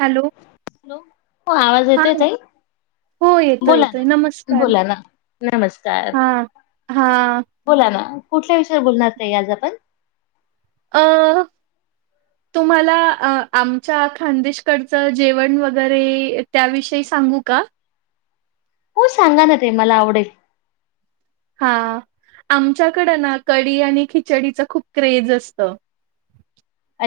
Hello hello हो आवाज हा येतोय ताई? हो येतोय बोला ना येतोय नमस्कार बोला ना नमस्कार. हा हा बोला ना कुठल्या विषयावर बोलणार ताई आज आपण? अं तु तुम्हाला आमच्या खानदेशकडचं जेवण वगैरे त्याविषयी सांगू का? हो सांगा ना ताई मला आवडेल. हा आमच्याकडं ना कडी आणि खिचडीच खूप क्रेज असतं.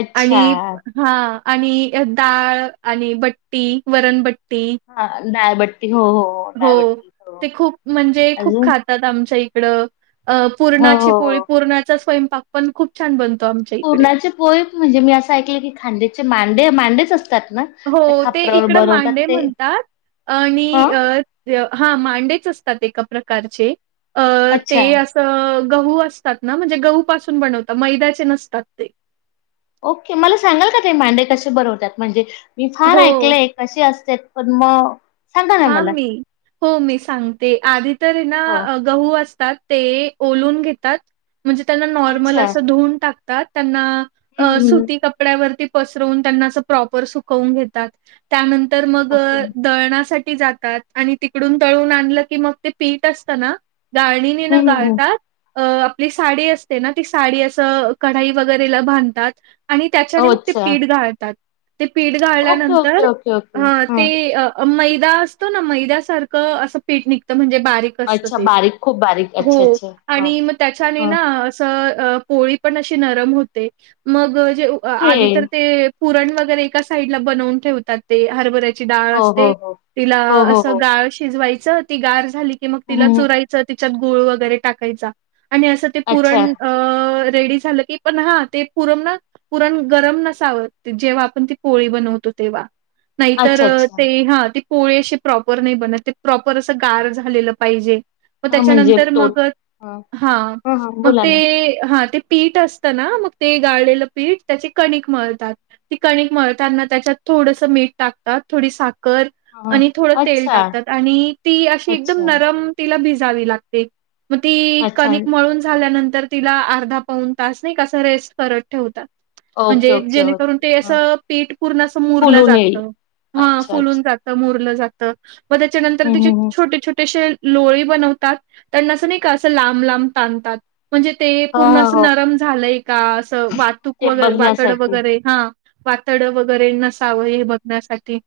अच्छा आणि हा आणि डाळ आणि बट्टी वरणबट्टी हा दाळबट्टी हो हो हो. हो डाळबट्टी हो ते खूप म्हणजे खूप अजून खात तात आमच्या इकडं अ हो हो पूरणाची पोळी हो पूरणाचा स्वयंपाक पण खूप छान बनतो आम पूरणाची पोळी म्हणजे मी असं ऐकलं की खानदेशचे मांडे मांडेच असतात ना? हो ते खापरावर इकडं बनवतात मांडे ते म्हणतात ह आणि अं हा मांडेच असतात एका प्रकारचे ते अच्छा अस अं गहू असतात ना म्हणजे गहू पासून बनवतात मैद्याचे नसतात ते. ओके मला सांगाल का ताई मांडे कसे बनवतात म्हणजे मी फार हो. ऐकलंय. कशी असतात पण मग. सांगा ना हा मला मी हो मी सांगते आधी तरी हो ना गहू असतात ओलं हुन घेतात म्हणजे त्यांना नॉर्मल अच्छा असं धुऊन टा कतात त्यांना अं हम्म हम्म सुती कपड्यावरती पसरवून त्यांना अस प्रॉपर सुकवून घेत तात त्यानंतर मग ओके दळणासाठी ठी जातात आणि तिकडून दळून आणलं कि मग ते पीठ असत ना गाळणी न हम्म हम्म गाळतात. अ आपली साडी असते ना ती साडी असं कढाई वगैरेला बांधतात. आणि ओ त्याच्याने मग ते अच्छा पीठ गाळतात ते पीठ ओके गाळल्यानंतर ओके ओके ओके. अं ते हं. मैदा असतो ना मैद्यासारखं असं पीठ निघतं म्हणजे बारीक. क असतं अच्छा ते बारीक खूप बारीक अच्छा अच्छा आणि हा. म त्याच्याने ना पोळी पण अशी नरम होते मग जे ते आधी तर ते. पुरण वगैरे एका साईड ला बनवून ठेवतात ते हरभऱ्याची डाळ हो हो असते. हो तिला हो हो हो असं गाळ शिजवायचं ती गार झाली की मग तिला हम्म चुराय. त त्याच्यात गुळ वगैरे टाकायचा आणि अस ते अच्छा पुरण. अ रेडी झालं की पण हा ते पुरम ना. पुरण गरम नसावं जेव्हा आपण ती पोळी बनवतो तेव्हा. नाहीतर अच्छा अच्छा ते हा. ते पोळी अशी प्रॉपर नाही बनत ते प्रॉपर असं गार झालेलं पाहिजे. मग हा म्हणजे त्याच्यानंतर तो मग हा हा मग बोला ते ना हा ते पीठ अस. त ना मग ते गाळलेलं पीठ त्याचे कणिक मळतात. ती कणिक मळताना त्याच्यात थोडस मीठ टाकतात थोडी साखर. हा आणि थोडं तेल अच्छा टाकतात आणि ती अशी एकदम अच्छा नरम तेलात भिजावी लागते. मग ती अच्छा कणिक मळून झाल्यानंतर तिला अर्धा पाऊन तास नाही का असं रेस्ट करत ठेवतात. ओके म्हणजे ओके जेणेकरून ओके ते हा असं पीठ पूर्ण असं मुरलं फुलून येईल. जातं. हा अच्छा फुलून अच्छा जातं मुरलं जातं मग त्याच्यानंतर हम्म हम्म तेचे हम्म छोटे छोटे असे. लोळे बनवतात त्यांना असं नाही का असं लांब लांब ताणतात. म्हणजे ते हा पूर्ण हा असं हो नरम झालंय का असं वाहतूक ते वगै वातड बघण्यासाठी वगैरे. हा वातडं वगैरे नसावं हे बघण्यासाठी.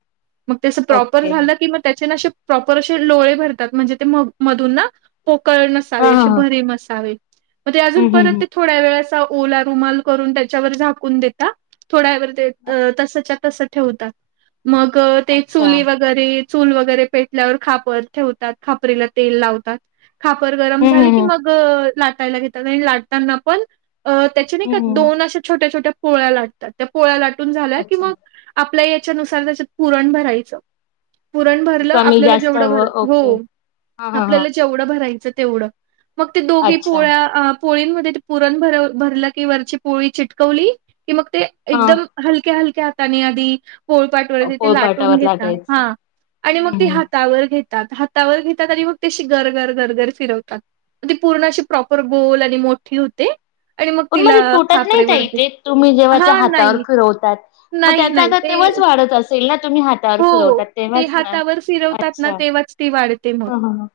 त्यास प्रॉपर ओके झालं किंवा त्याचे ना असे प्रॉपर असे लोळे भरतात म्हणजे ते म मधून ना. पोकळ हा नसावे हा असे हा भरीव असावे मग ते अजून हम्म हम्म परत हम्म ते. थोड्या वेळ असा ओला रुमाल करून त्याच्यावर झाकून देता. थोड्यावर तसचा तस ठेवतात मग ते अच्छा चुली वर. हम्म वगैे चूल वगैरे पेटल्यावर खापर ठेवतात खापरीला तेल लावतात. खापर गरम हम्म झाले की हम्म मग लाटायला घेतात आणि लाटताना पण. त्याचे नाही का हम्म हम्म दोन अशा छोट्या छोट्या पोळ्या लाटतात त्या पोळ्या लाटून झाल्या कि अच्छा मग. आपल्या याच्यानुसार त्याच्यात पुरण भरायचं. पुरण भरलं कमी आपल्याला जास्त जेवढ भर हवं हो ओके हा हा हा आपल्याला जे. जवढ भरायचं तेवढं मग ते दोघी अच्छा पोळ्या अ पोळींमध्ये पुरण भर भरल की वरची पोळी चिटकवली की मग ते हा एकदम. हलक्या हलक्या हातानी आधी पोळपाटवर ति ते लाटून पोळपाटावर घेत. लाटायचं हा आणि मग ती हम्म हातावर घेत. त हातावर घेतात आणि मग ते अशी गरघर गरघर फिरवतात ती पूर्ण अशी प्रॉपर गोल आणि मोठी होते आणि पण तिला मग तुटत नाही का खापरेवरती इथे तुम्ही हा जेव्हाते हातावर नाही फिरवतात मग नाही त्यांचा नाही आकार ते तेव्हाच वाढत असेल ना तुम्ही हात हो ते हातावर फिरवतात ना अच्छा तेव्हाच ती वाढते मग ह ह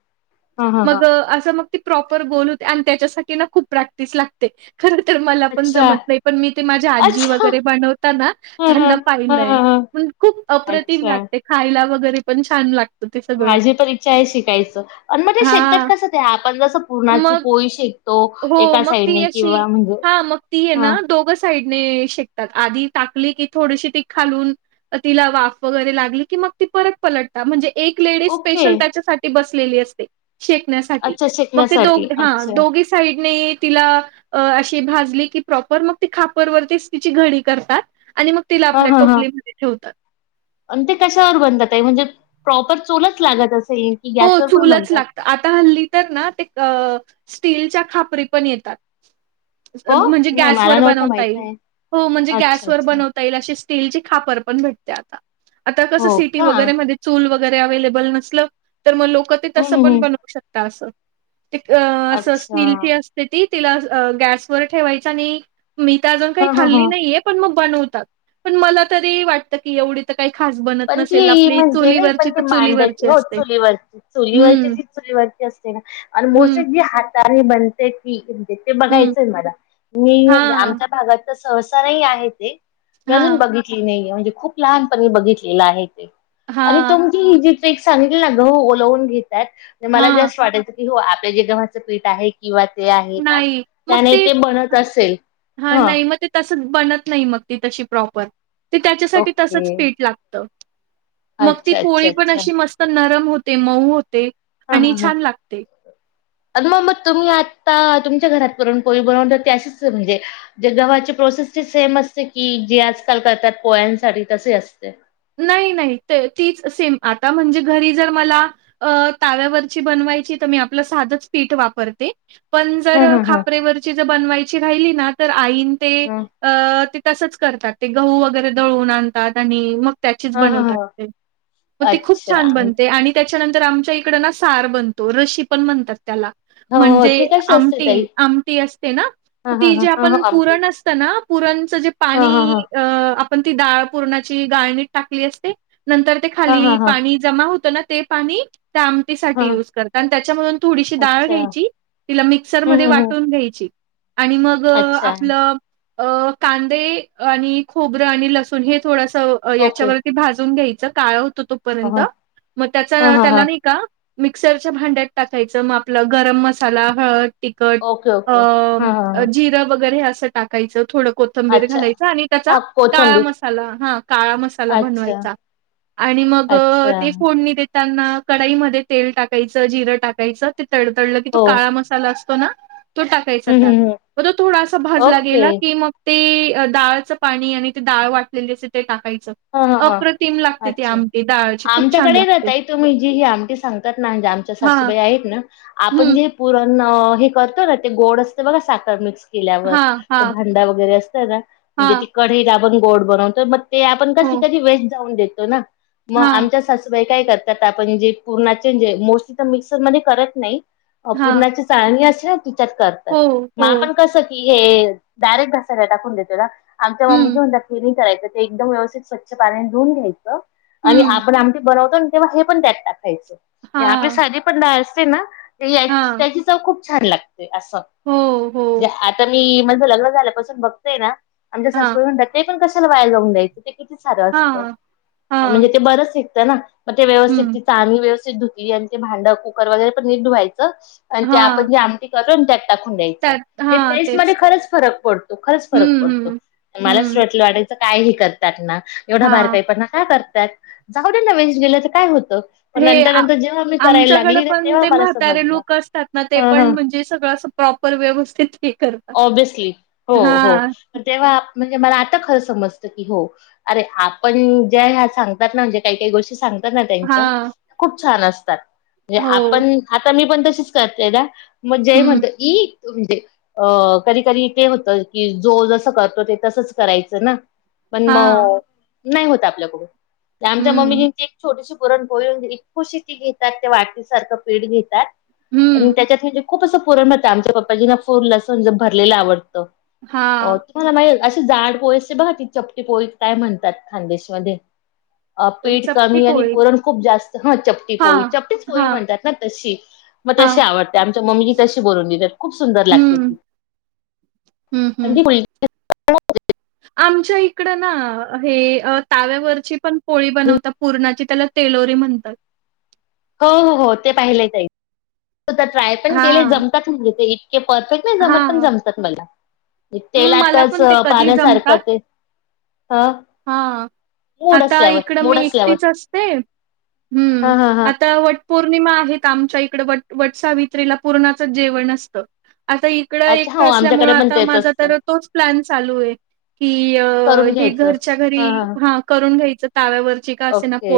ह ह ह मग असं मग ती प्रॉपर गोल होते आणि त्याच्यासाठी ना खूप प्रॅक्टिस लागते खर तर मला पण अच्छा जमत नाही पण मी ते माझ्या आजी अच्छा वगैरे बनवताना ह ह त्यांना ह पाहिलंय ह ह मग खूप अप्रत. अच्छा खायला वगैरे पण छान लागत माझी तर इच्छा आहे शिकायचं आणि मग ते शेकतात हां. कसं ते आपण जसं मग पूरणाची पोळी शक हो मग ती अशी हा मग ती आहे हा ना दोघच साइडने शेकतात आधी टाकली की थोडीशी ती खालून तिला वा वगैरे लागली की मग ती परत पलटता म्हणजे एक लेडी ओके स्पेशल त्याच्यासाठी बसलेली असते शेकण्यासाठी अच्छा मग ते दो शेकण्यासाठी हा अच्छा दोघे साईडने तिला अशी भाजली की प्रॉपर मग त खापरवरतीच तिची घडी करतात आणि मग तिला हां आपल्या हां हां टोपलीमध्ये ठेवतात. आणि ते कशावर बनतात ताई म्हणजे प्रॉपर चुलच लागत अस हो चूलच लागत. आता हल्ली तर ना ते अ स्टीलच्या खापरी पण येतात. हो म्हणजे नाही मला गॅसवर नव्हतं बनवता माहित येईल आहे हो म्हणजे गॅस अच्छा वर अच्छा बनवता टाईल अशी स्टील ची खापर पण भेटत्या आता आता कस हो सीटी का वैगरे हम्म मध्ये चूल वगैरे अव्हेलेबल नसल. तर मग लोक ते तसं हम्म पण हम्म बनवू शकता असं ते क् अस अच्छा स्टीलची असते ती. तिला गॅसवर ठेवायच आणि मी ते अजून काही हां हां खाल्ली हां नाहीये पण मग बनवतात. पण मला तरी वाट त की एवढी तर काही खास बनत पण नसेल ती आपली चुलीवरची तर चुलीवरची असते. ची वर चुलीवरची हम्म. ती चुलीवरती असते ना? आणि हं, मोस्टीली जी हातान बन तेच की. म्हणजे ते हं. बघायचंय मला मी म्हणजे हां, आमच्या भागात तर सहसा नाही आहे ते. अजून हां, बघितली नाहीे म्हणजे खूप लहानपणी बघितलेलं आहे ते आणि हां, तुम ती ही जी ट्रीक सांगितली ना? गहू ओलवून घेतात. ते मला हां. जास्त वाटयच को हो आपल्या जे गव्हाचं पीठ आहे किंवा ते आहे ना? नाही. मग त्याने ते बनत असेल ह. तसच बनत नाही मग ते तशी प्रॉपर. ती त्याच्यासाठी ओके तसच पीठ लागत. मग ती अच्छा पोळी अच्छा पण अच्छा अशी मस्त नरम होते. मऊ होते. हा हा आणि हा. छान लागते. अत मग मग तुम्ही आता तुमच्या घरात पुरण - पोळी बनवतात ती अशीच म्हणजे ज्या गव्हाची प्रोसेस ची सेम असते की? जी आजकाल करतात पोळ्यांसाठी तसे असते. नाही नाही ते तीच सेम आता म्हणजे घरी जर मला अ ताव्यावरची बनवायची तर मी आपलं साधंच पीठ वापरते. पण जर हा हा हा खापरेवरची जर बनवायची राहिली ना तर आईन ते हा अ ते तसच करतात. ते गहू वगैरे दळून आणतात आणि मग त्याचीच हा हा बनवतात हा ते. मग ते खूप अच्छा छान हो बनते आणि त्याच्यानंतर आमच्या इकड ना सार बनतो. रशी पण म्हणतात त्याला. हो म्हणजे ती कशी असते ताई आमटी. आमटी असते ना? हा मग हा ती जे हा हा आपण हा आमटी पुरण असत ना? पुरणच जे हा पाणी हा हा अ आप पण ती डाळ पूरणाची गाळणीत टाकली असते नंतर ते हा खाली हा हा पाणी जमा होत ना ते पाणी त्या आमटीसाठी हा यूज करतात. आणि त्याच्यामधून थोडीशी डाळ अच्छा. घ्यायची तिला हं, मिक्सरमध्ये हं, हं. वाटून घ्यायची आणि मग अच्छा. आपलं अ कांदे आणि खोबरं आणि लसूण हे थोडस ओके. याच्यावर ते भाजून घ्यायचं काळं होतं हां, तोपर्यंत. हां. मग हां, त्याचा हां, त्याला हां. नाही का मिक्सरच्या भांड्यात टाकायचं म आपलं गरम मसाला, हळद तिकट ओके, ओके. हां, हां, अ हां. जिरं वगैरे हे असं टाकायचं. थोड कोत थंबीर अच्छा. घालायच. आणि त्याचा हां, काळा कोथिंबीर. मसाला हा काळा मसा त्याला अच्छा, बनवायचा. आणि मग अच्छा. ति पुड णी देताना कढईमध्ये तेल टाकायचं जिरं टाकायचं ते तडतडलं की तो हो. काळा मसाला अस तो ना? तो टाकायचा हं, त्यात हं, हं. म तो थोडासा भाजला ओके. गेला की मग ते डाळचं पाणी आणि ते डाळ वाटलेली असते ते टाकायचं. हां, हां, हां. अप्रतिम लागते ते अच्छा. आमटी. डाळची खूप छान आमच्याकडे ना लागते. ताई तुम्ही जी ही आमटी सांगतात ना? म्हणजे आमच्या हां, सासूबाई आहेत ना? आपण हं, जे पुरण हे करतो ना ते गोड असते बघा साखर मिक्स केल्यावर हां, ते हां, भांडा वगैरे असत ना? म्हणजे हां, ती कढईत आपण गोड बनवतो मग ते आपण कसी हो, कधी वेस्ट जाऊन देतो ना? म हां, आमच्या सासू काही काही करतात, आपण जे पुरणाचे जे मोस्टली तर पुरणाचे करत नाहि. हां, चाळणी असते ना तिच्यात करतात. हो, मग हो, आपण कसं की हे डायरेक्ट घासायला टाकून देतोय ना. आमच्या मम्मीजी हं, म्हणतात, ते नाहि करायचं ते एकदम व्यवस्थित स्वच्छ पाण्याने धुऊन घ्यायचं. आणि हं, आपण आमटी बनवतो ना, तेव्हा हे पण त्यात टाकायचं, हा हां, पण पण असते ना, त्याची, हां, त्याची चव खूप छान लागते. असं, हो, हो, आता मी माझं लग्न झाल्यापासून बघतोयना, आमच्या हां, संस्कृती ते पण कशाला वाया जाऊन द्यायचं, ते किती सारं असतं, हां, म्हणजे हां, ते बरंच निघतना. मग ते व्यवस्थित हं, ती चाळणी व्यवस्थित धुतली, आणि ते भांड, कुकर वगैरे पण नीट धुवायचं. आणि ते हां. आपण जे आमटी करतो ना त्यात टाकून द्यायचं. त्यात हां टेस्ट मध्ये तेच. खरंच फरक पडतो, खरंच फरक हम्म, पडतो. हम्म. मलाच हम्म. वाटलं कायही करतात ना, एवढा हां. बारकाई पना का करतात जाऊ द्याना वेस्ट गेलं तर काय होतं. पण हे नंतर नंतर जेव्हा मी करायला आमच्याकडें लागली ना पण तेव्हा ते मला म्हातारे समजलं लोक असतात ना, ते ह ह पण म्हणजे सगळं प्रॉपर, व्यवस्थित हे करतात. ऑब्व्हियसली. हो हो हां, पण तेव्हा म्हणजे मला आता खरं समजतं की हो अरे आपण ज्या ह्या सांगतात ना, म्हणजे काही काही गोष्टी सांगतात असतात ना त्यांच्या हां. खूप छान असतात. म्हणजे हो. आपण आता मी पण तशीच करते ना. मग जय हं. म्हणतो, ई अ कधी कधी ते होतं की जो जस करतो, ते तसंच करायचं ना. पण हां. मग नाही होत आपल्याकडून. आमच्या हं. मम्मीजींची छोटीशी पुरण पोळी, खुशीची घेतात. त्या वाटीसारखं प्लेट घेतात. आणि हं. त्याच्यात म्हणजे खूप असं पुरण भरतात. आमच्या पप्पाजीना पूर्ण अस भरलेलं आवडतं. हो हां. तुम्हाला माहितीय, अशी जाड पोळी असते बघा. चपटी पोळी काय म्हणतात खान्देश मध्ये. अ पीठ चपटी कमी आणि पोळी. पुरण खूप जास्त, हा चपटी पोळी. हां. चपटीच पोळी हां, म्हणतात ना तशी. मग हां. तशी आवडते. आमच्या मम्मीजी तशी बनवून देतात, खूप सुंदर लागते ती. हम्म, हम्म. अगदी फुल आमच्या इकड ना हे ताव्यावरची पण पोळी बनवतात. पूरणाची त्याला तेलोरी म्हणतात. हो, हो, हो ते पाहिलंय ताई. ते ट्राय पण केले हां. जमतात मला. ते इतके परफेक्ट नाही जमत पण हां. जमतात मला. मला तेलातच पण ते कधी पाण्यासारखं ते हा हा, आता इकडं मी असल्यावर एकटीच असते. हा हम्म, हा हा आता पौर्णिमा आहेत आमच्या इकडे. वट वटसावित्रीला पुरनाच जेवण असतं. आणखीन इकड अच्छा एकट हो असल्यामुळे, आमच्याकडे पण आता तेच माझा असतं तर तोच प्लॅन चालू आहे. की घर खर्च घरच्या घरी हा करून घ्यायच ताव्यावर. ओके,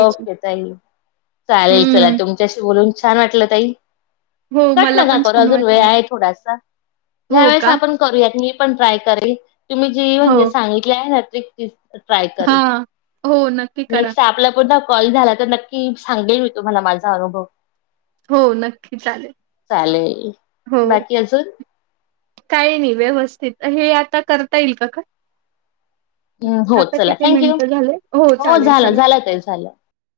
ओके ताई चालेल. चला तुमच्या हम्म. तुमच्याशी, बोलून छान वाटलं ताई. हो कट मला नका पण करू छान अजून वेळ वाटलं. आहे थोडासा. ज्या हो वेळेस का? आपण करूयात. मी पण ट्राय करेन तुम्ही जी म्हणजे सांगितली आहे ना ट्रिक ती ट्राय करेल. हा, हो नक्की. करा. नेक्स्ट आपला पुर्ण कॉल झाला, तर नक्की सांगेल मी तुम्हाला माझा अनुभव. हो नक्की चालेल. चालेल, हो. बाकी अजून. काही नाही व्यवस्थित. हे आता करता येईल का हो आता चला किती थँक्यू. मिनट झाले. हो चालेल झालं चालेल. झालं ताई झालं.